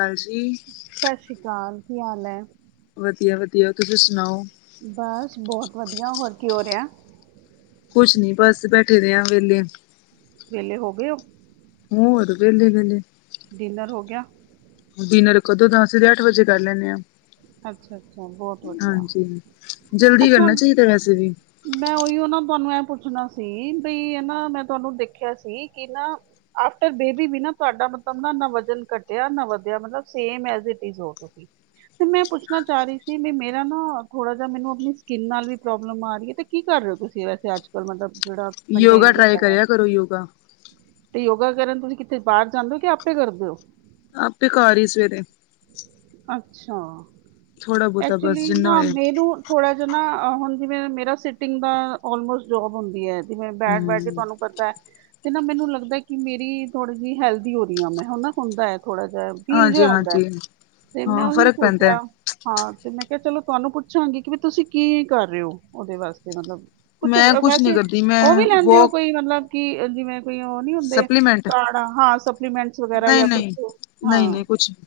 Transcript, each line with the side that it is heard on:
left: ਹਾਂਜੀ
right: ਸਤਿ ਸ੍ਰੀ ਅਕਾਲ ਕੀ ਹਾਲ ਹੈ
left: ਵਧੀਆ ਵਧੀਆ ਤੁਸੀਂ ਸੁਣਾਓ
right: ਬਸ ਬਹੁਤ ਵਧੀਆ ਹੋਰ ਕੀ ਹੋ ਰਿਹਾ
left: ਕੁਛ ਨੀ ਬਸ ਬੈਠੇ ਰ ਹਾਂ ਵੇਹਲੇ
right: ਵਿਹਲੇ ਹੋ ਗਏ ਉਹ
left: ਹੋਰ ਵਿਹਲੇ ਵਿਹਲੇ
right: ਡਿਨਰ ਹੋ ਗਿਆ।
left: ਡਿਨਰ ਕਦੋਂ ਤਾਂ ਅਸੀਂ ਤੇ ਅੱਠ ਵਜੇ ਕਰ ਲੈਂਦੇ ਹਾਂ।
right: ਅੱਛਾ ਅੱਛਾ ਬਹੁਤ ਵਧੀਆ
left: ਹਾਂਜੀ! ਜਲਦੀ
right: ਅੱਛਾ
left: ਕਰਨਾ ਚਾਹੀਦਾ ਵੈਸੇ ਵੀ
right: ਮੈਂ ਉਹੀਓ ਨਾ ਤੁਹਾਨੂੰ ਐ ਪੁੱਛਣਾ ਸੀ। ਬਈ ਇਹ ਨਾ ਮੈਂ ਤੁਹਾਨੂੰ ਦੇਖਿਆ ਸੀ। ਕਿ ਨਾ ਆਫਟਰ ਬੇਬੀ ਵੀ ਨਾ ਤੁਹਾਡਾ ਮਤਲਬ ਨਾ- ਨਾ ਵਜ਼ਨ ਘੱਟਿਆ ਨਾ ਵਧਿਆ। ਮਤਲਬ ਸੇ ਤੁਸੀਂ ਤੇ ਮੈਂ ਪੁੱਛਣਾ ਚਾਹ ਰਹੀ ਸੀ ਵੀ ਮੇਰਾ ਨਾ ਥੋੜਾ ਜ ਮੈਨੂੰ ਆਪਣੀ ਸਕਿਨ ਨਾਲ ਵੀ ਪ੍ਰੋਬਲਮ ਆ ਰਹੀ ਹੈ ਤੇ ਕੀ ਕਰ ਰਹੇ ਹੋ ਤੁਸੀਂ ਵੈਸੇ ਅੱਜ ਕੱਲ ਮਤਲਬ ਜਿਹੜਾ ਮੇਨਟੇਨ
left: ਯੋਗਾ ਟਰਾਈ
right: ਕੀਤਾ ਹੈ
left: ਕਰਿਆ ਕਰੋ ਯੋਗਾ
right: ਤੇ ਯੋਗਾ ਕਰਨ ਤੁਸੀਂ ਕਿੱਥੇ ਬਾਹਰ ਜਾਂਦੇ ਹੋ ਕਿ ਆਪੇ ਕਰਦੇ ਹੋ
left: ਆਪੇ ਘਰ ਹੀ ਸਵੇਰੇ
right: ਅੱਛਾ
left: ਥੋੜਾ ਬਹੁਤਾ ਬਸ
right: ਐਕਚੁਲੀ
left: ਜਿੰਨਾ
right: ਨਾ
left: ਹੋਏ
right: ਮੈਨੂੰ ਥੋੜ੍ਹਾ ਜਿਹਾ ਨਾ ਹੁਣ ਜਿਵੇਂ ਮੇਰਾ ਸਿਟਿੰਗ ਦਾ ਆਲਮੋਸਟ ਜੋਬ ਹੁੰਦੀ ਹੈ ਜਿਵੇਂ ਬੈਠ ਬੈਠ ਕੇ
left: ਹਮ
right: ਤੁਹਾਨੂੰ ਪਤਾ ਹੈ ਤੇ ਨਾ ਮੈਨੂੰ ਲੱਗਦਾ ਕਿ ਮੇਰੀ ਥੋੜ੍ਹੀ ਜਿਹੀ ਹੈਲਦੀ ਹੋ ਰਹੀ ਆ ਮੈਂ ਹਨਾ ਹੁੰਦਾ ਹੈ ਥੋੜਾ ਜਿਹਾ ਫੀਲ
left: ਹਾਂਜੀ
right: ਜਿਹਾ ਹਉਂਦਾ ਹੈ
left: ਹਾਂਜੀ
right: ਤੇ ਮੈਂ
left: ਹਾਂ
right: ਉਹੀ
left: ਫ਼ਰਕ ਪੈਂਦਾ ਹੈ।
right: ਸੋਚਿਆ ਹਾਂ ਤੇ ਮੈਂ ਕਿਹਾ ਚਲੋ ਤੁਹਾਨੂੰ ਪੁੱਛਾਂਗੀ ਕਿ ਵੀ ਤੁਸੀਂ ਕੀ ਕਰ ਰਹੇ ਹੋ ਉਹਦੇ ਵਾਸਤੇ ਮਤਲਬ ਕੁਛ
left: ਮੈਂ ਨਹੀਂ
right: ਵੈਸੇ
left: ਕਰਦੀ ਮੈਂ
right: ਉਹ ਵੀ ਲੈਂਦੇ ਹੋ
left: ਵੋਕ
right: ਕੋਈ ਮਤਲਬ ਕਿ ਜਿਵੇਂ ਕੋ ਉਹ ਨੀ ਹੁੰਦੇ
left: ਸਪਲੀਮੈਂਟ
right: ਕਾਰਡ ਹਾਂ ਸਪਲੀਮੈਂਟਸ ਵਗੈਰਾ
left: ਨਹੀਂ
right: ਜਾਂ ਕੁਛ
left: ਨਹੀਂ
right: ਹਾਂ
left: ਨਹੀਂ ਨਹੀਂ ਕੁਛ ਨੀ।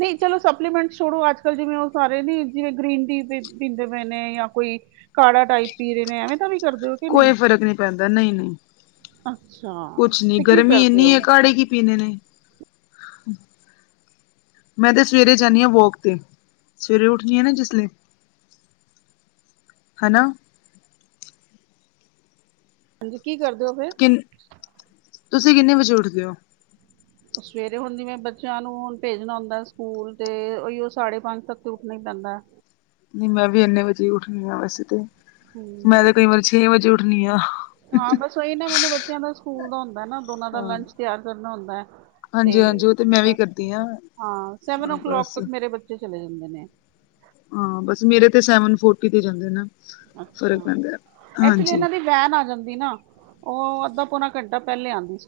right: ਨਹੀਂ ਚਲੋ ਸਪਲੀਮੈਂਟ ਛੋੜੋ ਅੱਜ ਕੱਲ੍ਹ ਜਿਵੇਂ ਉਹ ਸਾਰੇ ਨੀ ਜਿਵੇਂ ਗ੍ਰੀਨ ਟੀ ਪੀਂਦੇ ਪਏ ਨੇ ਜਾਂ ਕੋਈ ਕਾੜਾ ਟਾਈਪ ਪੀ ਰਹੇ ਨੇ ਐਵੇਂ ਤਾਂ ਵੀ ਕਰਦੇ ਹੋ ਕਿ
left: ਕੋਈ ਫਰਕ ਨਹੀਂ ਪੈਂਦਾ ਨਹੀਂ ਨਹੀਂ
right: ਅੱਛਾ
left: ਕੁਛ ਨੀ
right: ਤੇ ਕੀ
left: ਗਰਮੀ
right: ਕਰਦੇ
left: ਇੰਨੀ ਹੈ
right: ਹੋ
left: ਕਾੜੇ ਕੀ ਪੀਣੇ ਨੇ ਹ [unintelligible] ਮੈਂ ਤਾਂ ਸਵੇਰੇ ਜਾਂਦੀ ਹਾਂ ਵੋਕ ਤੇ, ਸਵੇਰੇ ਉੱਠਦੀ ਹਾਂ ਨਾ ਜਿਸ ਲਈ। ਹਨਾ।
right: ਹਾਂਜੀ, ਕੀ ਕਰਦੇ ਹੋ ਫੇਰ?
left: ਕਿੰਨ ਤੁਸੀਂ ਕਿੰਨੇ ਵਜੇ ਉੱਠਦੇ ਹੋ।
right: ਸਵੇਰੇ ਹੁਣ ਜਿਵੇਂ ਬੱਚਿਆਂ ਨੂੰ ਹੁਣ ਭੇਜਣਾ ਹੁੰਦਾ ਸਕੂਲ, ਤੇ ਉਹੀਓ ਸਾਢੇ ਪੰਜ ਤੱਕ ਤੇ ਉੱਠਣਾ ਹੀ ਪੈਂਦਾ।
left: ਨਹੀਂ ਮੈਂ ਵੀ ਇੰਨੇ ਵਜੇ ਉੱਠਣੀ ਆ ਵੈਸੇ ਤੇ,
right: ਹਮ,
left: ਮੈਂ ਤੇ ਕਈ ਵਾਰੀ ਛੇ ਵਜੇ ਉੱਠਣੀ ਆ।
right: ਹਾਂ ਬਸ, ਉਹੀ ਨਾ ਮੈਨੂੰ ਬੱਚਿਆਂ ਦਾ ਸਕੂਲ ਦਾ ਹੁੰਦਾ ਨਾ, ਦੋਨਾਂ ਦਾ
left: ਹਾਂ
right: ਲੰਚ ਤਿਆਰ ਕਰਨਾ ਹੁੰਦਾ। ਤੇ
left: ਹਾਂਜੀ ਹਾਂਜੀ ਉਹ ਤੇ
right: [inaudible]
left: ਮੈਂ ਵੀ ਕਰਦੀ
right: ਹਾਂ, ਸੈਵਨ ਓ
left: ਹਾਂ
right: ਕਲੋਕ
left: ਬਸ
right: ਤੱਕ ਮੇਰੇ ਬੱਚੇ ਚਲੇ ਜਾਂਦੇ ਨੇ।
left: ਹਾਂ ਬਸ, ਮੇਰੇ ਤੇ ਸੈਵਨ ਫੋਰਟੀ ਤੇ ਜਾਂਦੇ ਨੇ।
right: ਅੱਛਾ, ਐਕਚੁਲੀ ਇਹਨਾਂ ਦੀ ਵੈਨ ਆ ਜਾਂਦੀ ਨਾ, ਉਹ ਅੱਧਾ ਪੌਣਾ ਘੰਟਾ ਪਹਿਲੇ ਆਂਦੀ ਸੀ।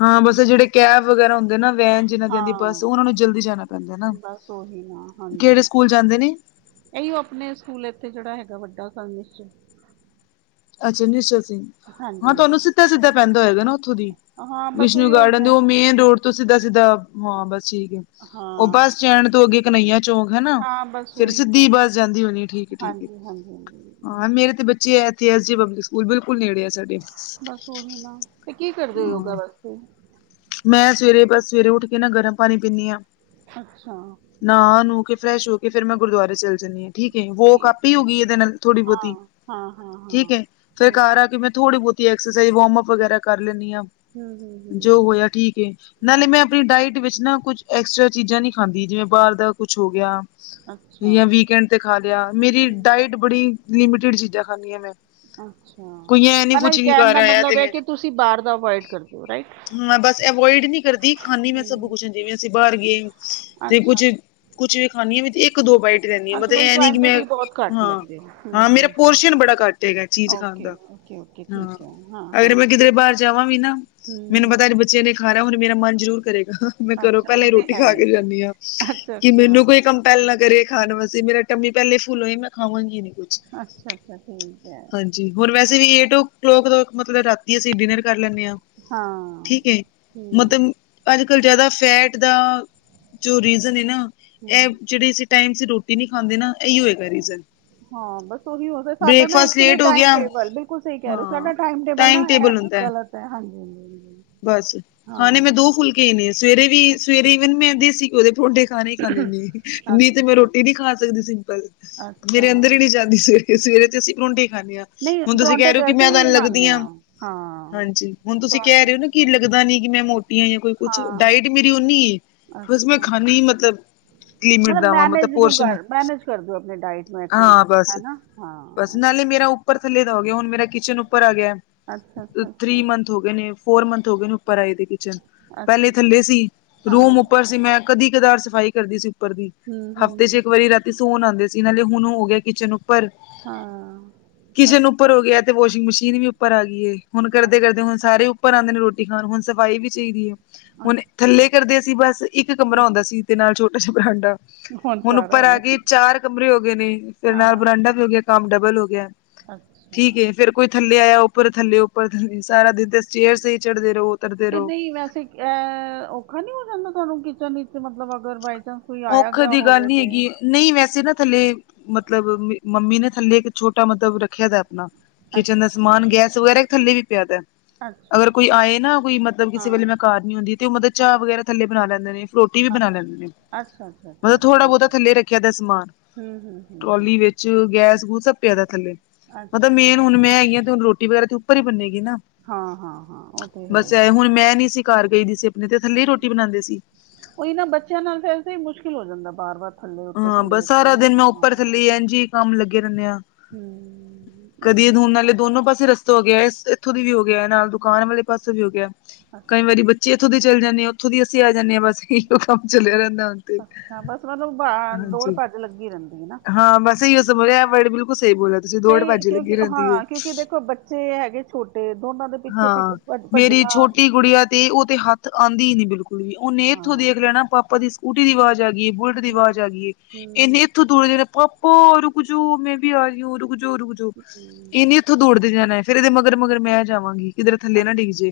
left: ਹਾਂ ਬਸ ਜਿਹੜੇ ਕੈਬ ਵਗੈਰਾ ਹੁੰਦੇ ਨਾ, ਵੈਨ ਜਿਹਨਾਂ ਦੀ ਆਂਦੀ ਏ ਬੱਸ,
right: ਹਾਂ
left: ਉਹਨਾਂ ਨੂੰ ਜਲਦੀ ਜਾਣਾ ਪੈਂਦਾ ਨਾ।
right: ਬਸ ਉਹੀ ਨਾ, ਹਾਂਜੀ
left: ਕਿਹੜੇ ਸਕੂਲ ਜਾਂਦੇ ਨੇ
right: ਇਹੀ ਉਹ ਆਪਣੇ ਸਕੂਲ ਇਥੇ ਜਿਹੜਾ ਹੈਗਾ ਵੱਡਾ ਹੈਗਾ ਕੌਨਵਿਸ਼ਚ।
left: ਅੱਛਾ ਨਿਸ਼ਚੇ ਸੀ,
right: ਹਾਂਜੀ
left: ਹਾਂ ਤੁਹਾਨੂੰ
right: ਹਾਂਜੀ
left: ਸਿੱਧਾ- ਸਿੱਧਾ ਪੈਂਦਾ ਹੋਏਗਾ ਨਾ। ਉਥੋਂ ਦੀ
right: ਹਾਂ ਬਸ ਉਹੀ
left: ਵਿਸ਼ਨੂੰ ਗਾਰਡਨ ਦੀ, ਉਹ
right: ਵੈਨ
left: ਮੇਨ ਰੋਡ ਤੋਂ ਸਿੱਧਾ- ਸਿੱਧਾ, ਹਾਂ ਬਸ ਠੀਕ ਐ। ਉਹ
right: ਹਾਂ
left: ਬੱਸ ਸਟੈਂਡ ਤੋਂ ਅੱਗੇ ਕਨਈਆ ਚੌਂਕ ਹੈ ਨਾ,
right: ਹਾਂ ਬਸ
left: ਫੇਰ
right: ਉਹੀ ਹਾਂ
left: ਸਿੱਧੀ ਬਸ ਜਾਂਦੀ ਹੋਣੀ ਠੀਕ- ਠੀਕ ਏ,
right: ਹਾਂਜੀ ਹਾਂਜੀ ਹਾਂਜੀ
left: ਹਾਂ ਮੇਰੇ ਤੇ ਬੱਚੇ ਜੀ ਐਥੀ ਐਸ ਸੀ ਪਬਲਿਕ ਸਕੂਲ, ਬਿਲਕੁਲ ਨੇੜੇ ਐ।
right: ਬਸ ਉਹੀ ਨਾ, ਤੇ ਕੀ ਕਰਦੇ ਹੋ ਯੋਗਾ ਵਾਸਤੇ।
left: ਮੈ ਸਵੇਰੇ ਬਸ ਸਵੇਰੇ ਉੱਠ ਕੇ ਨਾ, ਗਰਮ ਪਾਣੀ ਪੀਂਨੀ ਆਂ।
right: ਅੱਛਾ।
left: ਨਾ ਨੂਹ ਕੇ ਫਰੈਸ਼ ਹੋ ਕੇ, ਫੇਰ ਮੈਂ ਗੁਰਦੁਆਰੇ ਚੱਲ ਜਾਂਨੀ ਆਂ। ਠੀਕ ਏ ਵੋਕ
right: ਠੀਕ ਹੈ
left: ਆਪੀ ਹੋ ਗਈ ਇਹਦੇ ਨਾਲ, ਥੋੜੀ ਬਹੁਤੀ
right: ਹਾਂ ਹਾਂ ਹਾਂ
left: ਠੀਕ
right: ਹਾਂ
left: ਏ, ਫੇਰ
right: ਠੀਕ
left: ਘਰ
right: ਹੈ
left: ਆ ਕੇ ਮੈਂ ਥੋੜ੍ਹੀ ਬਹੁਤੀ ਐਕਸਰਸਾਈਜ਼, ਵਾਰਮਅਪ ਵਗੈਰਾ ਕਰ ਲੈਂਨੀ ਆਂ।
right: ਹੂੰ- ਹੂੰ- ਹੂੰ
left: ਠੀਕ ਐ, ਨਾਲੇ ਮੈ ਆਪਣੀ ਡਾਇਟ ਵਿਚ ਨਾ ਕੁਛ ਐਕਸਟਰਾ ਚੀਜ਼ਾਂ ਨੀ ਖਾਂਦੀ, ਜਿਵੇ ਬਾਹਰ ਦਾ ਕੁਛ ਹੋ ਗਿਆ।
right: ਅੱਛ- ਅੱਛਾ
left: ਜਾਂ ਵੀਕਐਂਡ ਤੇ ਖਾ ਲਿਆ, ਮੇਰੀ
right: ਹੂੰ
left: ਡਾਇਟ ਬੜੀ ਲਿਮਟਿਡ ਚੀਜਾਂ ਖਾਂਨੀ ਆਂ ਮੈਂ।
right: ਅੱਛਾ,
left: ਕੋਈ ਐ ਨੀ ਪੁੱਛ
right: ਮਤਲਬ
left: ਕੀ
right: ਕਹਿਣ
left: ਕਰ
right: ਦਾ
left: ਆਇਆ ਤੇ
right: ਮਤਲਬ ਐ,
left: ਮੈਂ
right: ਕਿ ਤੁਸੀਂ ਬਾਹਰ ਦਾ ਔਵਾਇਡ ਕਰਦੇ ਓ ਰਾਈਟ।
left: ਔਵਾਇਡ ਨੀ ਕਰਦੀ, ਖਾਂਦੀ ਮੈਂ ਸਭ
right: ਹਮ,
left: ਕੁਛ ਜਿਵੇਂ ਅਸੀਂ ਬਾਹਰ ਗਏ, ਤੇ
right: ਅੱਛਾ
left: ਕੁੱਛ ਕੁਛ ਵੀ ਖਾਣੀ ਆ ਵੀ, ਇੱਕ ਦੋ ਬਾਈਟ। ਹੁੰਦੀ ਰਹਿੰਦੀ ਐ
right: ਅੱਛਾ
left: ਮਤਲਬ,
right: ਬਈ
left: ਇਹ ਨੀ ਕਿ, ਮੈਂ
right: ਕੁਆਂਟੀਟੀ ਬਹੁਤ ਘੱਟ ਲੈਂਦੇ ਹੋ ਹੂੰ
left: ਹਾਂ-ਹਾਂ ਮੇਰਾ
right: ਹੂੰ ਹੂੰ
left: ਪੋਰਸ਼ਨ ਬੜਾ ਘੱਟ ਹੈਗਾ। ਚੀਜ਼ ਖਾਣ
right: ਓਕੇ
left: ਦਾ,
right: ਓਕੇ ਓਕੇ
left: ਹਾਂ,
right: ਠੀਕ ਹੈ
left: ਅਗਰ ਮੈਂ ਕਿਧਰੇ ਬਾਹਰ ਜਾਵਾਂ ਵੀ ਨਾ
right: ਹੂੰ,
left: ਚਨੇ ਖਾਣਾ, ਮੇਰਾ ਮਨ ਜ਼ਰੂਰ ਕਰੇਗਾ। ਮੈਂ ਘਰੋਂ
right: ਅੱਛਾ
left: ਪਹਿਲਾਂ
right: ਉਹ
left: ਹੀ
right: ਤੇ
left: ਰੋਟੀ
right: ਹੈ
left: ਖਾ ਕੇ ਜਾਨੀ ਆਂ,
right: ਅੱਛਾ
left: ਕਿ
right: ਅੱਛਾ
left: ਮੈਨੂੰ ਕੋਈ ਕੰਮ ਪਹਿਲਾਂ ਕਰੇ ਖਾਣ ਵਾਸਤੇ, ਮੇਰਾ ਟੰਮੀ ਪਹਿਲੇ ਫੁੱਲ ਹੋਈ, ਮੈਂ ਖਾਵਾਂਗੀ ਨੀ ਕੁਛ।
right: ਅੱਛਾ- ਅੱਛਾ, ਠੀਕ ਐ।
left: ਹੋਰ ਵੈਸੇ ਵੀ ਏਟ ਓ ਕਲੌਕ ਰਾਤੀ, ਅਸੀਂ ਡਿਨਰ ਕਰ ਲੈਂਨੇ ਆਂ।
right: ਹਾਂ
left: ਠੀਕ ਏ,
right: ਹਮ,
left: ਮਤਲਬ ਅੱਜ-ਕੱਲ੍ਹ ਜ਼ਿਆਦਾ ਫੈਟ ਦਾ ਜੋ ਰੀਜ਼ਨ ਏ ਨਾ ਇਹ
right: ਹਮ,
left: ਜਿਹੜੀ ਅਸੀਂ ਟੈਮ ਸਿਰ ਰੋਟੀ ਨਹੀ ਖਾਂਦੇ ਨਾ, ਇਹੀ ਹੋਏਗਾ ਰੀਜ਼ਨ।
right: ਹਾਂ ਬਸ ਉਹੀ ਹੋ, ਸਾਡਾ ਨਾ
left: ਬ੍ਰੇਕਫਾਸਟ
right: ਐਕਚੁਲੀ
left: ਲੇਟ ਹੋ
right: ਟੈਮ
left: ਗਿਆ
right: ਟੇਬਲ, ਬਿਲਕੁਲ ਸਹੀ ਕਹਿ ਰਹੇ ਹੋ, ਸਾਡਾ ਟਾਈਮ ਟੇਬਲ ਨਾ ਐਹ
left: ਹੁੰਦਾ
right: ਤੈ ਹਾਂਜੀ -ਹਾਂਜੀ
left: ਬਸ ਖਾਣੇ ਮੈਂ ਦੋ
right: ਹਾਂ
left: ਫੁਲਕੇ ਹੀ ਨੇ। ਸਵੇਰੇ ਵੀ
right: ਅੱਛਾ
left: ਸਵੇਰੇ ਈਵਨ ਮੈਂ ਦੇਸੀ ਘਿਓ ਦੇ ਪਰੋਂਠੇ ਖਾਣੇ ਹੀ ਖਾਂਦੇ ਹੁੰਦੀ ਸੀ, ਨਹੀਂ ਤੇ ਮੈ
right: ਅੱਛਾ
left: ਰੋਟੀ ਇਹ ਨਹੀ ਖਾ ਸਕਦੀ ਸਿੰਪਲ,
right: ਅੱਛਾ
left: ਮੇਰੇ
right: ਅੱਛਾ
left: ਅੰਦਰ ਹੀ ਨਹੀ ਜਾਂਦੀ ਸਵੇਰੇ- ਸਵੇਰੇ। ਅਸੀਂ ਪਰੋਂਠੀ ਖਾਂਨੇ ਆਂ,
right: ਨਹੀਂ
left: ਹੁਣ ਤੁਸੀ ਕਹਿ
right: ਪਰੌਂਠੇ
left: ਰਹੇ ਹੋ
right: ਤੇ
left: ਕਿ ਮੈਂ
right: ਅਸੀਂ ਵੀ
left: ਤੁਹਾਨੂ ਲੱਗਦੀ
right: ਖਾਂਦੇ
left: ਹਾਂ,
right: ਹਾਂ
left: ਹਾਂਜੀ ਹੁਣ ਤੁਸੀਂ ਕਹਿ
right: ਪਰੌਂਠੇ
left: ਰਹੇ ਹੋ ਨਾ ਕੀ ਲੱਗਦਾ ਨਹੀ ਕਿ ਮੈ ਮੋਟੀਆਂ ਜ ਕੋਈ ਕੁਛ
right: ਹਾਂ
left: ਡਾਇਟ ਮੇਰੀ ਉਹਨੀ ਏ। ਬਸ ਮੈ
right: ਅੱਛਾ
left: ਖਾਣੀ ਹੀ ਮਤਲਬ ਲਿਮਿਟ
right: ਮਤਲਬ
left: ਦਾ ਵਾਂ
right: ਮੈਨੇਜ ਨੂੰ
left: ਪੋਰਸ਼ਨ
right: ਕਰ ਮੈਨੇਜ ਕਰ ਦਿਓ ਆਪਣੇ ਡਾਇਟ ਨੂੰ
left: ਹਾਂ
right: ਐਕਚੂਲੀ
left: ਬਸ
right: ਹੈਨਾ ਹਾਂ।
left: ਨਾਲੇ ਮੇਰਾ ਉੱਪਰ ਥੱਲੇ ਦਾ ਹੋ ਗਿਆ ਹੁਣ ਮੇਰਾ ਕਿਚਨ ਉਪਰ ਆ ਗਿਆ
right: ਅੱਛਾ ਅੱਛਾ
left: ਥਰੀ
right: ਅੱਛਾ
left: ਮੰਥ। ਹੋ ਗਏ ਨੇ ਫੋਰ ਮੰਥ ਹੋ ਗਏ ਨੇ ਉਪਰ ਆਏ ਦੇ ਕਿਚਨ ਪਹਿਲੇ
right: ਅੱਛਾ
left: ਥੱਲੇ ਸੀ ਰੂਮ
right: ਹਾਂ
left: ਉਪਰ ਸੀ ਮੈ। ਕਦੀ ਕਧਾਰ ਸਫ਼ਾਈ ਕਰਦੀ ਸੀ ਉਪਰ ਦੀ
right: ਹੂੰ ਹੂੰ
left: ਹਫ਼ਤੇ 'ਚ
right: ਹੂੰ,
left: ਇਕ ਵਾਰੀ ਰਾਤੀ ਤੇ ਸੋਨ ਆਉਦੇ ਸੀ ਇਹ ਨਾਲੇ ਹੁਣ ਹੋ ਗਿਆ ਕਿਚਨ ਉਪਰ
right: ਹਾਂ।
left: [inaudible] ਕਿਚਨ ਉਪਰ
right: ਅੱਛਾ
left: ਹੋ ਗਿਆ ਤੇ ਵਾਸ਼ਿੰਗ ਮਸ਼ੀਨ ਵੀ ਉਪਰ ਆ ਗਈ ਏ ਹੁਣ ਕਰਦੇ- ਕਰਦੇ ਹੁਣ ਸਾਰੇ ਉਪਰ ਆਉਦੇ ਨੇ ਰੋਟੀ। ਖਾਣ ਨੂੰ ਹੁਣ ਸਫ਼ਾਈ ਵੀ ਚਾਹੀਦੀ ਹੈ ਹੁਣ
right: ਅੱਛਾ ਹੂੰ,
left: ਥੱਲੇ ਕਰਦੇਸੀ ਬਸ ਇਕ ਕਮਰਾ ਹੁੰਦਾ ਸੀ। ਤੇ ਨਾਲ ਛੋਟਾ ਜਿਹਾ ਬਰਾਂਡਾ ਹੁਣ
right: ਸਾਰਾ
left: ਉਪਰ
right: ਹੋ
left: ਆ
right: ਗਿਆ
left: ਕੇ ਚਾਰ ਕਮਰੇ ਹੋ ਗਏ ਨੇ ਫੇਰ ਨਾਲ
right: ਹਾਂ
left: ਬਰਾਂਡਾ। ਹੋ ਗਿਆ ਕੰਮ ਡਬਲ ਹੋ ਗਿਆ
right: ਅੱਛਾ
left: ਠੀਕ ਏ ਫੇਰ ਕੋਈ ਥੱਲੇ ਆਇਆ ਉੱਪਰ ਥੱਲੇ ਉੱਪਰ ਸਾਰਾ ਦਿਨ ਤੇ ਸਟੇਇਰਸ ਤੇਹੀ ਚੜ੍ਹਦੇ ਰਹੋ। ਉਤਰਦੇ
right: ਤੇ
left: ਰਹੋ।
right: ਨਹੀਂ ਵੈਸੇ ਅਹ ਔਖਾ ਨੀ ਹੋ ਜਾਂਦਾ ਤੁਹਾਨੂੰ ਕਿਚਨ ਵਿੱਚ ਮਤਲਬ ਅਗਰ ਵ ਜੱਦ ਕੋਈ ਆਇਆ
left: ਔਖੇ
right: ਗਿਆ
left: ਦੀ ਗੱਲ
right: ਹੋਵੇ
left: ਨੀ
right: ਤੇ
left: ਹੈਗੀ ਨਹੀਂ ਵੈਸੇ ਨਾ ਥੱਲੇ ਮਤਲਬ ਮੰਮੀ ਨੇ ਥੱਲੇ ਇੱਕ ਛੋਟਾ ਮਤਲਬ ਰੱਖਿਆ ਦਾ ਣਾ ਕਿਚਨ
right: ਅੱਛਾ
left: ਦਾ ਸਮਾਨ ਗੈਸ ਵਗੈਰਾ ਥੱਲੇ ਵੀ ਪਿਆ ਤਾ।
right: ਹੈਲੋ।
left: ਅਗਰ ਕੋਈ ਆਏ ਨਾ ਕੋਈ ਮਤਲਬ ਕਿਸੇ ਵੇਲੇ ਮੈਂ ਘਰ ਨੀ ਹੁੰਦੀ ਤੇ ਉਹ ਮਤਲਬ ਚਾਹ
right: ਹਾਂ
left: ਵਗੈਰਾ ਥੱਲੇ ਬਣਾ ਲੈਂਦੇ ਨੇ ਰੋਟੀ ਵੀ ਬਣਾ ਲੈਂਦੇ ਨੇ।
right: ਅੱਛਾ ਅੱਛਾ। ਅੱਛਾ
left: ਮਤਲਬ
right: ਅੱਛਾ
left: ਥੋੜਾ ਬਹੁਤਾ
right: ਠੀਕ ਹੈ
left: ਥੱਲੇ ਰੱਖਿਆ ਦਾ ਸਮਾਨ
right: ਹੂੰ ਹੂੰ ਹੂੰ ਹੂੰ
left: ਟਰੋਲੀ ਵਿੱਚ ਗੈਸ ਗੂਸ ਸਭ ਪਿਆ ਦਾ ਥੱਲੇ। ਮਤਲਬ
right: ਅੱਛਾ
left: ਮੇਨ ਹੁਣ ਮੈਂ ਹੈਗੀ ਹ ਤੇ ਹੁਣ ਰੋਟੀ ਵਗੈਰਾ ਤੇ ਉੱਪਰ ਹੀ ਬਨੇਗੀ ਨਾ।
right: ਹਾਂ ਹਾਂ ਹਾਂ ਉਹ ਤੇ ਹੈ
left: ਬਸ
right: ਹੀ
left: ਆ
right: ਹੈ
left: ਹੁਣ ਮੈਂ ਨੀ ਸੀ ਘਰ ਗਈ ਦੀ ਸੀ ਆਪਣੇ ਤੇ ਥੱਲੇ ਰੋਟੀ ਬਣਾਉਂਦੇ ਸੀ।
right: ਉਹੀ ਨਾ ਬੱਚਿਆਂ ਨਾਲ ਏਦਾ ਹੀ ਮੁਸ਼ਕਿਲ ਹੋ ਜਾਂਦਾ ਬਾਰ ਬਾਰ। ਥੱਲੇ ਉੱਤੇ
left: ਹਾਂ
right: ਥੱਲੇ
left: ਬਸ
right: ਉੱਤੇ
left: ਸਾਰਾ
right: ਨਾ
left: ਦਿਨ ਮੈਂ
right: ਹਾਂ
left: ਉੱਪਰ ਥੱਲੇ ਇੰਜ ਕੰਮ ਲੱਗੇ ਰਹਿੰਦੇ ਆ।
right: ਹਮ।
left: ਕਦੀ ਇਹ ਹੋੋਣ ਵਾਲੇ ਦੋਨੋ ਪਾਸੇ ਰਸ। ਹੋ ਗਿਆ ਇੱਥੋ ਦੀ ਵੀ ਹੋ ਗਿਆ ਨਾਲ ਦੁਕਾਨ ਵਾਲੇ ਪਾਸੇ ਵੀ ਹੋ ਗਿਆ ਕਈ
right: ਅੱਛਾ
left: ਵਾਰੀ ਬੱਚੇ ਉਥੋਂ ਦੀ ਚਲੇ ਜਾਂਦੇ ਹਾਂ ਉਥੋਂ ਦੀ ਅਸੀ ਆ ਜਾਂਦੇ ਹਾਂ ਬਸ ਏ ਕੰਮ ਚੱਲਿਆ ਰਹਿੰਦਾ ਹ ਤੇ
right: ਤੁਹਾਨੂੰ ਦੌੜ
left: ਹਾਂਜੀ
right: ਭੱਜ ਲੱਗੀ ਰਹਿੰਦੀ ਹੈ ਨਾ।
left: ਹਾਂ ਬਸ ਇਹਹੀ ਹੋ ਸਮਝ ਲੈ ਐ ਵਰਡ ਬਿਲਕੁਲ ਸਹੀ ਬੋਲਨ।
right: ਸਹੀ ਕਿਉਂਕਿ ਹਾਂ ਕਿਉਂਕਿ ਦੇਖੋ ਬੱਚੇ ਹੈਗੇ ਛੋਟੇ ਦੋਨਾਂ ਦੇ ਪਿੱਛੇ
left: ਹਾਂ
right: ਪਿੱਛੇ। ਭੱਜ-
left: ਮੇਰੀ
right: ਭੱਜਣਾ
left: ਛੋਟੀ ਗੁੜੀਆ ਤੇ ਉਹ ਤੇ ਹੱਥ ਆਂਦੀ ਹੀ ਨੀ ਬਿਲਕੁਲ ਵੀ ਉਹਨੇ
right: ਹਾਂ
left: ਇੱਥੋਂ ਦੇਖ ਲੈਣਾ ਪਾਪਾ ਦੀ ਸਕੂਟੀ ਦੀ ਆਵਾਜ਼ ਆ ਗਈਏ ਬੁਲਟ ਦੀ ਆਵਾਜ਼
right: ਹੂੰ
left: ਆ ਗਈਏ ਇੰਨੇ
right: ਹੂੰ
left: ਥੋਂ ਦੂਰ ਪਾਪਾ ਰੁਕ ਜੋ ਮੈਂ ਵੀ ਆ ਰਹੀ ਹੁੰ ਰੁਕ ਜੋ ਰੁੱਕ ਜੋ।
right: ਹੂੰ,
left: ਇਹ ਨੀ ਉੱਥੋਂ ਦੌੜਦੇ ਜਾਣਾ ਫੇਰ ਇਹਦੇ ਮਗਰ ਮਗਰ
right: ਹੂੰ।
left: ਮੈਂ ਜਾਵਾਂਗੀ ਕਿਧਰ ਥੱਲੇ ਨਾ ਡਿੱਗ ਜੇ।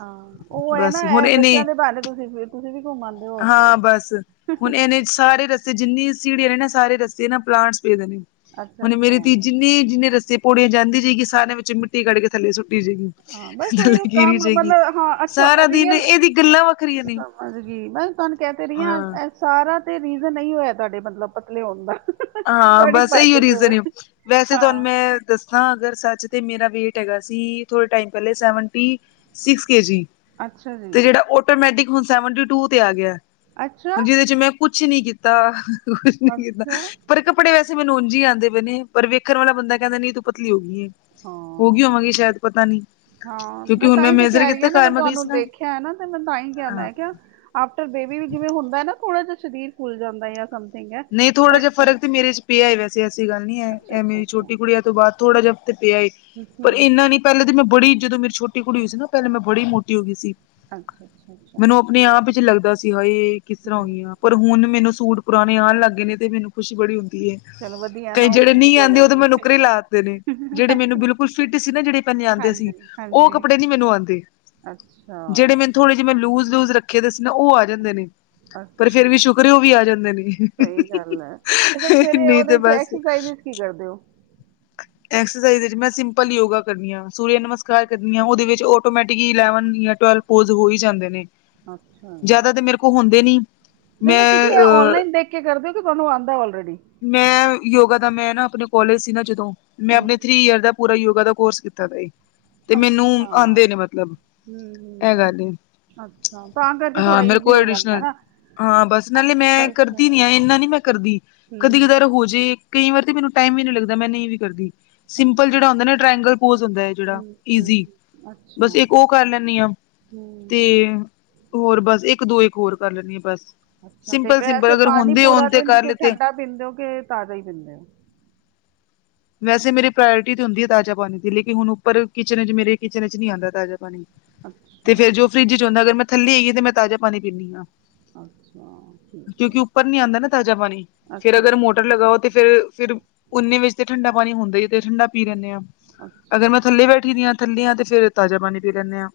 right: ਹਾਂ ਉਹ ਹੈ ਨਾ
left: ਬਸ
right: ਐ
left: ਹੁਣ ਇਹਨੇ
right: ਬੱਚਿਆਂ ਬਹਾਨੇ ਤੁਸੀਂ ਤੁਸੀਂ ਵੀ ਘੁੰਮ ਆਉਂਦੇ ਹੋਰ ਕੀ
left: ਹਾਂ
right: ਹੈਂ।
left: ਬਸ ਹੁਣ ਇਹਨੇ ਸਾਰੇ ਰਸਤੇ ਜਿੰਨੀ ਸਿੜਿਆ ਨੇ ਨਾ ਸਾਰੇ ਰਸਤੇ ਏਨਾ ਪਲਾਂਟਸ ਪਏਦੇ ਨੇ।
right: ਅੱਛਾ
left: ਹੁਣ ਮੇਰੇ
right: ਅੱਛਾ
left: ਧੀ ਜਿੰਨੇ ਜਿੰਨੇ ਰਸਤੇ ਭੋੜੀਆਂ ਜਾਂਦੀ ਜਾਏਗੀ ਸਾਰਿਆਂ ਵਿੱਚ ਮਿੱ ਟੀ ਕੱਢ ਕੇ ਥੱਲੇ ਸੁੱਟੀ ਜਾਏਗੀ
right: ਹਾਂ ਬਸ ਉਹੀ ਉਹ
left: ਥੱਲੇ
right: ਕੰਮ
left: ਗੇਰੀਜਾਏਗੀ
right: ਮਤਲਬ ਹਾਂ ਅੱਛਾ
left: ਸਾਰਾ ਦਿਨ
right: ਰੀਅਲ
left: ਇਹਦੀ ਗੱਲਾਂ ਵ
right: ਸਮਝ ਗਈ ਮੈਂ ਤੁਹਾਨੂੰ ਕਹਿ ਤੇ ਰਹੀ ਹਾਂ ਸਾਰਾ ਤੇ ਰੀਜ਼ਨ ਅਹਿ ਹੋਇਆ ਤੁਹਾਡੇ ਮਤਲਬ ਪਤਲੇ ਹੋਣ ਦਾ।
left: ਹਾਂ
right: ਤੁਹਾਡੀ
left: ਬਸ
right: ਭੱਜ
left: ਇਹੀ
right: ਦੌੜ
left: ਰੀਜ਼ਨ ਵੈਸੇ ਤੁਾਨ
right: ਹਾਂ
left: ਮੈਂ ਦੱਸਾਂ ਅਗਰ ਸੱਚ ਤਾਂ ਮੇਰਾ ਵੇਟ ਹੈਗਾ ਸੀ ਥੋੜ੍ਹੇ ਟਾਈਮ ਪਹਿਲੇ ਸੈਵਨਟੀ ਸਿਕਸ ਕੇ ਜੀ।
right: ਅੱਛਾ ਜੀ
left: ਤੇ ਜਿਹੜਾ ਆਟੋਮੈਟਿਕ ਨੂ ਸਾਵੇਂਟੀ ਟੂ ਤੇ ਆ ਗਿਆ
right: ਅੱਛਾ
left: ਹ ਜਿਦੇ ਚ ਮੈਂ ਕੁਛ ਨੀ ਕੀਤਾ ਕੁਛ ਨੀ ਕੀਤਾ
right: ਅੱਛਾ
left: ਪਰ ਕੱਪੜੇ ਮੈਨੂੰ ਉਝ ਹੀ ਆਉਂਦੇ ਪਏ ਨੇ ਪਰ ਵੇਖਣ ਵਾਲਾ ਬੰਦਾ ਕਹਿੰਦਾ ਨਹੀਂ ਤੂੰ ਪਤਲੀ ਹੋ ਗਈ ਹੈ। ਹੋ ਗਈ
right: ਹਾਂ
left: ਹੋਵਾਂਗੀ ਸ਼ਾਇਦ ਪਤਾ ਨੀ।
right: ਹਾਂ
left: ਕਿਉਂਕਿ
right: ਮੈਂ
left: ਹੁਣ
right: ਤਾਂਹੀ ਤੇ
left: ਮੇਜਰ
right: ਕਹਿ ਰਹੀ
left: ਕੀਤਾ
right: ਹਾਂ ਨਾ
left: ਘਰ
right: ਮੈਂ
left: ਗਈ
right: ਤੁਹਾਨੂੰ
left: ਸੀ ਨਾ
right: ਦੇਖਿਆ ਹੈ ਨਾ ਤੇ ਮੈਂ ਤਾਂਹੀ ਗਿਆ
left: ਹਾਂ
right: ਮੈਂ ਕਿਹਾ। ਆਫਟਰ ਬੇਬੀ ਵੀ ਜਿਵੇਂ ਹੁੰਦਾ ਨਾ, ਥੋੜ੍ਹਾ ਜਿਹਾ ਸਰੀਰ ਖੁੱਲ ਜਾਂਦਾ, ਆਝ
left: ਨਹੀਂ ਥੋੜਾ ਜਿਹਾ ਫਰਕ ਮੇਰੇ ਚ ਪਿਆ ਹੈ ਵੈਸੇ ਐਸੀ ਗੱਲ ਨਹੀਂ ਹੈ,
right: ਅੱਛਾ
left: ਇਹ
right: ਅੱਛਾ
left: ਮੇਰੀ
right: ਅੱਛਾ
left: ਛੋਟੀ
right: ਹੂੰ
left: ਕੁੜੀਆਂ ਤੋਂ ਬਾਅਦ, ਥੋੜਾ ਜਿਹਾ ਤੇ ਪਿਆ, ਪਰ
right: ਹੂੰ
left: ਇੰਨਾ ਨੀ ਪਹਿਲੇ ਤਾਂ ਮੈਂ ਬੜੀ ਜਦੋਂ ਮੇਰੀ ਛੋਟੀ ਕੁੜੀ ਹੋਈ ਸੀ ਨਾ, ਪਹਿਲੇ ਮੈਂ ਬੜੀ ਮੋਟੀ ਹੋ ਗਈ ਸੀ
right: ਅੱਛਾ ਅੱਛਾ ਅੱਛਾ
left: ਮੈਨੂੰ ਆਪਣੇ ਆਪ ਚ ਲੱਗਦਾ ਸੀਗਾ, ਇਹ ਕਿਸ ਤਰ੍ਹਾਂ
right: ਹੂੰ
left: ਹੋਈਆਂ ਪਰ ਹੁਣ ਮੈਨੂੰ ਸੂਟ ਏ ਆਣ ਲੱਗ ਗੇ ਨੇ, ਤੇ ਮੈਨੂੰ ਖੁਸ਼ੀ ਬੜੀ ਹੁੰਦੀ ਹੈ
right: ਚਲੋ ਵਧੀਆ
left: ਕਈ
right: ਨਾ ਉਹ
left: ਜਿਹੜੇ
right: ਵੀ ਯੂਜ਼
left: ਨਹੀਂ
right: ਹੋ
left: ਆਉਂਦੇ ਉਹਦੇ ਮੈਂ
right: ਜਾਣਗੇ
left: ਨੁੱਕਰੇ ਲਾਤੇ ਨੇ, ਜਿਹੜੇ ਮੈਨੂੰ
right: ਅੱਛਾ
left: ਬਿਲਕੁਲ ਫਿਟ ਸੀ ਨਾ ਜਿਹੜੇ ਪਹਿਲੇ ਆਉਂਦੇ ਸੀ,
right: ਹਾਂਜੀ
left: ਉਹ
right: ਹਾਂਜੀ
left: ਕੱਪੜੇ ਨੀ ਮੈਨੂੰ ਆਉਂਦੇ।
right: ਅੱਛਾ
left: ਜਿਵੇਂ ਲੂਜ ਲੂਜ ਰੱਖੇ ਦਾ ਸੀ ਨਾ, ਉਹ ਆ ਜਾਂਦੇ ਨੇ, ਪਰ
right: ਅੱਛਾ
left: ਫੇਰ ਵੀ ਸ਼ੁਕਰਓ ਵੀ ਆ ਜਾਂਦੇ ਨੇ।
right: ਸਹੀ ਗੱਲ ਹੈ, ਤੇ ਫਿਰ ਸਵੇਰੇ
left: ਨਹੀਂ ਤੇ
right: ਉਹਦੇ ਚ
left: ਬਸ
right: ਐਕਸਰਸਾਈ ਚ ਕੀ ਕਰਦੇ ਹੋ
left: [unintelligible] ਐਕਸਰਸਾਈਜ਼ ਵਿੱਚ ਮੈਂ ਸਿੰਪਲ ਯੋਗਾ ਕਰਨੀ ਹਾਂ, ਸੂਰਯ ਨਮਸਕਾਰ ਕਰਨੀ ਹਾਂ, ਉਹਦੇ ਵਿੱਚ ਆਟੋਮੈਟਿਕ ਇਲੈਵਨ ਜਾਂ ਟਵੈਲਵ ਰੋਜ਼ ਹੋ ਹੀ ਜਾਂਦੇ ਨੇ, ਜਿਆਦਾ ਤੇ ਮੇਰੇ ਕੋਲ ਹੁੰਦੇ ਨੀ ਮੈਂ
right: ਨਹੀਂ-ਨਹੀਂ ਤੁਸੀਂ
left: ਅ
right: ਔਨਲਾਈਨ ਦੇਖ ਕੇ ਕਰਦੇ ਓ, ਕਿ ਤੁਹਾਨੂੰ ਆਉਂਦਾ ਔਲਰੇਡੀ
left: ਮੈਂ ਯੋਗਾ ਦਾ ਮੈਂ ਨਾ ਆਪਣੇ ਕੋਲਜ ਸੀ ਨਾ ਜਦੋਂ, ਮੈਂ
right: ਹੂੰ
left: ਆਪਣੇ ਥ੍ਰਰੀ ਈਅਰ ਦਾ ਪੂਰਾ ਯੋਗਾ ਦਾ ਕੋਰਸ ਕੀਤਾ। ਤਦੇ ਈ, ਤੇ ਮੈਨੂੰ
right: ਅੱਛਾ
left: ਆਉਂਦੇ ਨੇ
right: ਹੂੰ
left: ਮਤਲਬ, ਇਹ ਗੱਲ ਇ
right: ਅੱਛਾ ਅੱਛਾ, ਤਾਂ ਕਰਕੇ ਥੋੜਾ ਈਜ਼ੀ ਹੋ ਜਾਂਦਾ
left: ਐਡੀਸ਼ਨਲ
right: ਹਨਾ
left: ਹਾਂ ਬਸ, ਨਾਲੇ ਮੈਂ ਕਰਦੀ ਨੀ ਆ, ਇਨਾ ਨੀ ਮੈਂ ਕਰਦੀ, ਕਦੀ
right: ਹੂੰ
left: ਕਦਾਰ ਹੋਜੇ ਕਈ ਵਾਰ ਤੇ ਮੈਨੂੰ ਟਾਈਮ ਵੀ ਨੀ ਲੱਗਦਾ, ਮੈਂ ਨਹੀਂ ਵੀ ਕਰਦੀ। ਸਿੰਪਲ
right: ਅੱਛਾ
left: ਜਿਹੜਾ ਹੁੰਦਾ ਨਾ, ਟ੍ਰੇਂਗਲ ਪੋਜ ਹੁੰਦਾ ਜਿਹੜਾ
right: ਹੂੰ ਹੂੰ
left: ਈਜ਼ੀ,
right: ਹੂੰ, ਅੱਛਾ
left: ਬਸ ਇੱਕ ਉਹ ਕਰ ਲੈਨੀ ਆਂ ਤੇ
right: ਹਮ
left: ਹੋਰ ਬਸ, ਇੱਕ ਦੋ ਇੱਕ ਹੋਰ ਕਰ ਲੈਨੀ ਆਂ ਬਸ
right: ਅੱਛਾ ਤੇ
left: ਸਿੰਪਲ-ਸਿੰਪਲ
right: ਵੈਸੇ
left: ਅਗਰ
right: ਪਾਣੀ
left: ਹੁੰਦੇ ਹੋਣ
right: ਪੂਰਾ
left: ਤੇ
right: ਦਿਨ
left: ਕਰ
right: ਤੁਸੀਂ
left: ਲਿੱਤੇ
right: ਠੰਢਾ ਪੀਂਦੇ ਹੋ ਕਿ ਤਾਜ਼ਾ ਹੀ ਪੀਂਦੇ ਹੋ?
left: ਵੈਸੇ ਮੇਰੀ ਪ੍ਰਾਇਰਟੀ ਤੇ ਹੁੰਦੀ ਆ ਤਾਜ਼ਾ ਪਾਣੀ ਦੀ, ਲੇਕਿਨ ਹੁਣ ਉੱਪਰ ਕਿਚਨ ਚ, ਮੇਰੇ ਕਿਚਨ ਚ ਨਹੀਂ ਆਉਂਦਾ ਤਾਜ਼ਾ ਪਾਣੀ। ਤੇ
right: ਅੱਛਾ
left: ਫੇਰ ਜੋ ਫਰਿੱਜ ਚ ਹੁਂਦਾ, ਅਗਰ ਮੈਂ ਥੱਲੇ ਹੇਗੀ ਤੇ ਮੈਂ ਤਾਜ਼ਾ ਪਾਣੀ ਪੀਂਦੀ ਹਾਂ
right: ਅੱਛਾ। ਠੀਕ ਹੈ
left: ਕਿਉਂਕਿ ਉੱਪਰ ਨੀ ਆਉਂਦਾ ਨਾ ਤਾਜ਼ਾ ਪਾਣੀ, ਫੇਰ
right: ਅੱਛਾ
left: ਅਗਰ ਮੋਟਰ ਲਗਾਓ ਤੇ ਫੇਿਰ ਫਿਰ ੳਨੇ ਵਿੱਚ ਤੇ ਠੰਡਾ ਪਾਣੀ ਹੁੰਦਾ ਤੇ ਠੰਡਾ ਪੀ ਲੈਂਦੇ ਹਾਂ, ਅਗਰ
right: ਅੱਛਾ
left: ਮੈਂ ਥੱਲੇ ਬੈਠੀ ਦੀ ਹਾਂ ਥੱਲੇ ਆਂ ਤੇ ਫੇਰ ਤਾਜ਼ਾ ਪਾ ਪੀ ਲੈਂਦੇ ਹਾਂ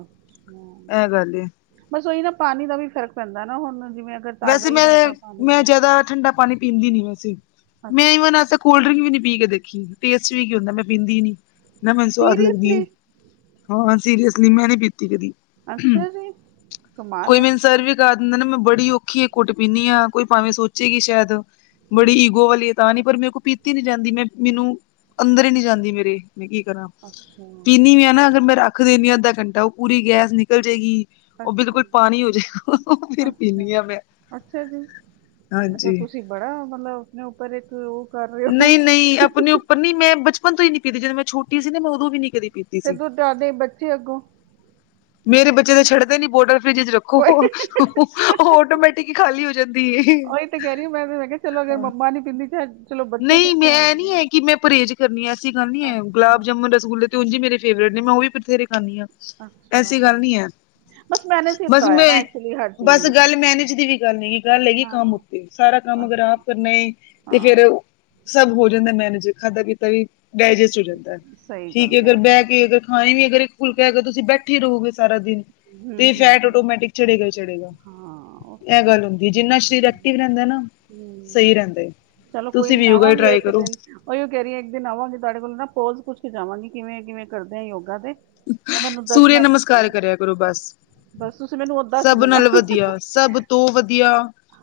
right: ਅੱਛਾ,
left: ਇਹ ਗੱਲ ਏ।
right: ਬਸ ਉਹੀ ਨਾ ਪਾਣੀ ਦਾ ਵੀ ਫ਼ਰਕ ਪੈਂਦਾ ਨਾ, ਹੁਣ ਜਿਵੇਂ ਅਗਰ
left: ਵੈਸੇ
right: ਤਾਜ਼ਾ ਹੀ
left: ਮੈਂ
right: ਬੰਦਾ ਪਾਣੀ
left: ਮੈਂ
right: ਪੀ
left: ਜ਼ਿਆਦਾ ਠੰਡਾ ਪਾਣੀ ਪੀਂਦੀ ਨੀ ਵੈਸੇ, ਮੈਂ
right: ਅੱਛਾ
left: ਈਵਨ ਅਜ ਤਕ ਕੋਲਡ ਡਰਿੰਕ ਵੀ ਨੀ ਪੀ ਕੇ ਦੇਖੀ, ਟੇਸਟ ਵੀ ਕੀ ਹੁੰਦਾ, ਮੈਂ ਪੀਂਦੀ ਨੀ ਨਾ ਮੈਨੂੰ ਸਵਾਦ ਲੱਗਦੀ ਆ।
right: ਸੀਰੀਅਸਲੀ
left: ਹਾਂ ਸੀਰੀਅਸਲੀ ਮੈਂ ਨੀ ਪੀਤੀ ਕਦੀ,
right: ਅੱਛਾ ਜੀ ਕਮਾਲ
left: ਕੋਈ
right: ਹੈ
left: ਮੈਨੂੰ ਸਰਵ ਵੀ ਗਾ ਦਿੰਦੇ ਨੇ ਮੈਂ ਬੜੀ ਔਖੀ ਇਕ ਘੁੱਟ ਪੀਨੀ ਹਾਂ, ਕੋਈ ਭਾਵੇਂ ਸੋਚੇ ਕੀ ਸ਼ਾਇਦ ਬੜੀ
right: ਹਮ,
left: ਈਗੋ ਵਾਲੀ ਤਾਂ ਨੀ ਪਰ ਮੇਰੇ ਕੋਲ ਪੀਤੀ ਨੀ ਜਾਂਦੀ, ਮੈਂ ਮੈਨੂੰ ਅੰਦਰ ਹੀ ਨਹੀਂ ਜਾਂਦੀ ਮੇਰੇ। ਮੈਂ ਕੀ ਕਰਾਂ,
right: ਅੱਛਾ
left: ਪੀਨੀ ਵੀ ਹਾਂ ਨਾ ਅਗਰ ਮੈਂ ਰੱਖ ਦੇਣੀ ਹਾਂ ਅੱਧਾ ਘੰਟਾ ਉਹ ਪੂਰੀ ਗੈਸ ਨਿਕਲ ਜਾਏਗੀ, ਉਹ
right: ਅੱਛਾ
left: ਬਿਲਕੁਲ ਪਾਣੀ ਹੋ ਜਾਏਗਾ ਫਿਰ
right: ਅੱਛਾ
left: ਪੀਂਦੀ ਹਾਂ ਮੈਂ
right: ਅੱਛਾ ਜੀ, ਅੱਛਾ
left: ਹਾਂਜੀ।
right: ਤੁਸੀਂ ਬੜਾ ਮਤਲਬ ਆਪਣੇ ਉੱਪਰ ਇੱਕ ਉਹ ਕਰ ਰਹੇ ਹੋ
left: ਨਹੀਂ-ਨਹੀਂ ਆਪਣੇ ਉੱਪਰ ਨੀ, ਮੈਂ ਬਚਪਨ ਤੋਂ ਹੀ ਨੀ ਪੀਦੀ, ਜਦੋਂ ਮੈਂ ਛੋਟੀ ਸੀ ਨਾ, ਮੈਂ ਉਦੋਂ ਵੀ ਨੀ ਕਦੀ ਪੀਤੀ
right: ਤੇ
left: ਸੀ
right: ਤੂੰ ਤੁਆਡੇ ਬੱਚੇ ਅੱਗੋਂ
left: ਮੇਰੇ ਬਚੇ ਤੇ ਛੱਡਦੇ ਨੀ, ਬੋਟਲ ਫਰਿਜ ਚ ਉਹ ਆਟੋਮੈਟਿਕ ਹੀ ਖਾਲੀ ਹੋ ਜਾਂਦੀ ਏ
right: ਤਾ ਹੀਂ ਤੇ ਕਹਿ ਰਹੀ ਮੈਂ ਵੀ, ਮੈਂ ਤੇ ਚਲੋ ਅਗਰ ਮੰਮਾ ਨੀ ਪੀਂਦੀ ਚ
left: ਨਹੀਂ ਮੈਂ ਨੀ ਹੈ ਕਿ ਮੈਂ ਪਰਹੇਜ਼ ਕਰਨੀ ਆਂ, ਐਸੀ ਗੱਲ ਨੀ ਹੈ। ਗੁਲਾਬ ਜਾਮੁਨ ਰਸਗੁੱਲਲੇ ਤੇ ਉਝਂ ਮੇਰੇ ਫੇਵਰੇਟ ਨੇ, ਮੈਂ ਉਹ ਵੀ ਬਥੇਰੇ ਖਾਂਦੀ ਹਾਂ, ਐਸੀ ਗੱਲ ਨੀ ਹੈ
right: ਕੀਤਾ
left: ਬਸ
right: ਹੋਇਆ
left: ਮੈਂ,
right: ਨਾ ਐਕਚੁਅਲੀ ਹਰ ਚੀਜ਼
left: ਬਸ
right: ਨੂੰ
left: ਗੱਲ ਮੈਨੇਜ ਦੀ ਵੀ ਕਰਨੀ ਏ ਗੱਲ ਹੈਗੀ ਕੰਮ
right: ਹਾਂ
left: ਉੱਤੇ, ਸਾਰਾ ਕੰਮ ਅਗਰ
right: ਅੱਛਾ
left: ਆਪ ਕਰਨੇ ਏ ਤੇ ਫੇਰ
right: ਹਾਂ
left: ਸਭ ਹੋ ਜਾਂਦਾ ਮੈਨੇਜ, ਖਾਧਾ ਪੀਤਾ ਵੀ ਡਾਇਜਸਟ ਹੋ ਜਾਂਦਾ ਏ,
right: ਸਹੀ
left: ਠੀਕ
right: ਗੱਲ
left: ਏ ਅਗਰ
right: ਕਹਿ ਰਹੇ
left: ਬਹਿ
right: ਹੋ
left: ਕੇ ਅਗਰ ਹਾਂਏ ਨੀ ਅਗਰ ਇਕ ਫੁਲਕਾ ਹੈਗਾ, ਤੁਸੀਂ ਬੈਠੇ ਰਹੋਗੇ ਸਾਰਾ ਦਿਨ
right: ਹੂੰ
left: ਤੇ
right: ਹੂੰ
left: ਫੈਟ
right: ਹੂੰ।
left: ਓਟੋਮੈਟਿਕ ਚੜੇਗਾ ਈ ਚੜੇਗਾ,
right: ਹਾਂ ਉਹ ਤਾਂ
left: ਐ
right: ਹੈ
left: ਗੱਲ
right: ਹੀ।
left: ਹੁੰਦੀ ਏ ਜਿੰਨਾ ਸ਼ਰੀਰ
right: ਹੂੰ,
left: ਐਕਟਿਵ ਰੈਹੰਦਾ ਨਾ
right: ਹੂੰ।
left: ਸਹੀ ਰੈਹਂਦਾ ਏ।
right: ਚਲੋ ਕੋਈ ਨੀ, ਆਵਾਂਗੇ ਏੱਕ ਦਿਨ। ਓਈਓ ਕੈਹ ਰੀਆਂ ਇੱਕ ਦਿਨ ਆਵਾਂਗੇ ਤੂਆਡੇ ਕੋਲ ਨਾ ਪੋਜ ਪੂੱਛ ਕੇ ਜਾਵਾਂਗੀ ਕਿਵੇਂ, ਕਿਵੇਂ ਕਰਦੇ ਆਂ ਯੋਗਾ ਦੇ। ਤੇ ਮੈਨੂੰ
left: ਸੂਰੇਆ
right: ਦੱਸਣਾ
left: ਨਮਸਕਾਰ
right: ਤੁਸੀਂ
left: ਕਰੇਆ ਕਰੋ ਬਾਸ।
right: ਬਸ ਤੂਸੀ
left: ਸਭ ਨਾਲ ਵਧੀਆ, ਸਬ ਤੋਂ ਵਦੀਆ,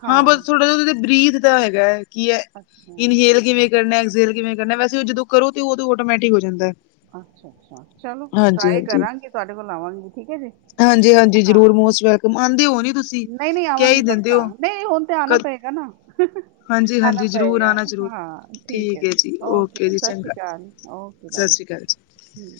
left: ਹਾਂ ਬਾਸ ਥੋੜਾ ਜਾ ਓਦੇ ਤੇ ਬਰੀਥ ਦਾ ਹੈਗਾ, ਕਿ ਐ
right: ਅੱਛਾ
left: ਇਨਹੇਲ ਕਿਵੇਂ ਕਰਨਾ ਸੇਲ ਕਿਵੇਂ ਕਰਨਾ, ਵੈਸੇ ਓ ਜਦੋ ਕਰੋ ਤੇ ਓਦੋ ਓਟੋਮੈਟਿਕ ਹੋ ਜਾਂਦੈ।
right: ਅੱਛਾ, ਅੱਛਾ ਚਲੋ ਟਰਾਈ
left: ਹਾਂਜੀ।
right: ਕਰਾਂਗੀ ਤੂਆਡੇ ਕੋਲ ਆਵਾਂਗੀ ਠੀਕ ਹੈ ਜੀ, ਹਾਂ।
left: ਕਮਾਂਦੇ ਹੋ ਨੀ ਤੂਸੀ,
right: ਨਹੀਂ ਨਹੀਂ
left: ਕੈਹ ਈ
right: ਆਵਾਂਗੀ
left: ਦੇਂਦੇ
right: ਪੱਕਾ
left: ਓ।
right: ਨਹੀਂ ਹੁਨ ਤੇ ਆਨਾ ਪਏਗਾ ਨਾ।
left: ਹਾਂਜੀ
right: ਆਨਾ
left: ਹਾਂਜੀ ਜ਼ਰੂਰ
right: ਪਏਗਾ,
left: ਆਣਾ ਜ਼ਰੂਰ
right: ਹਾਂ
left: ਠੀਕ
right: ਠੀਕੇ
left: ਹੈ
right: ਜੀ, ਓਕੇ,
left: ਜੀ
right: ਸਸ਼੍ਰੀ
left: ਚੰਗਾ
right: ਕਾਲ, ਓਕੇ
left: ਸਤਿ
right: ਬਾਏ।
left: ਸ਼੍ਰੀ ਅਕਾਲ ਜੀ।
right: ਹੂੰ।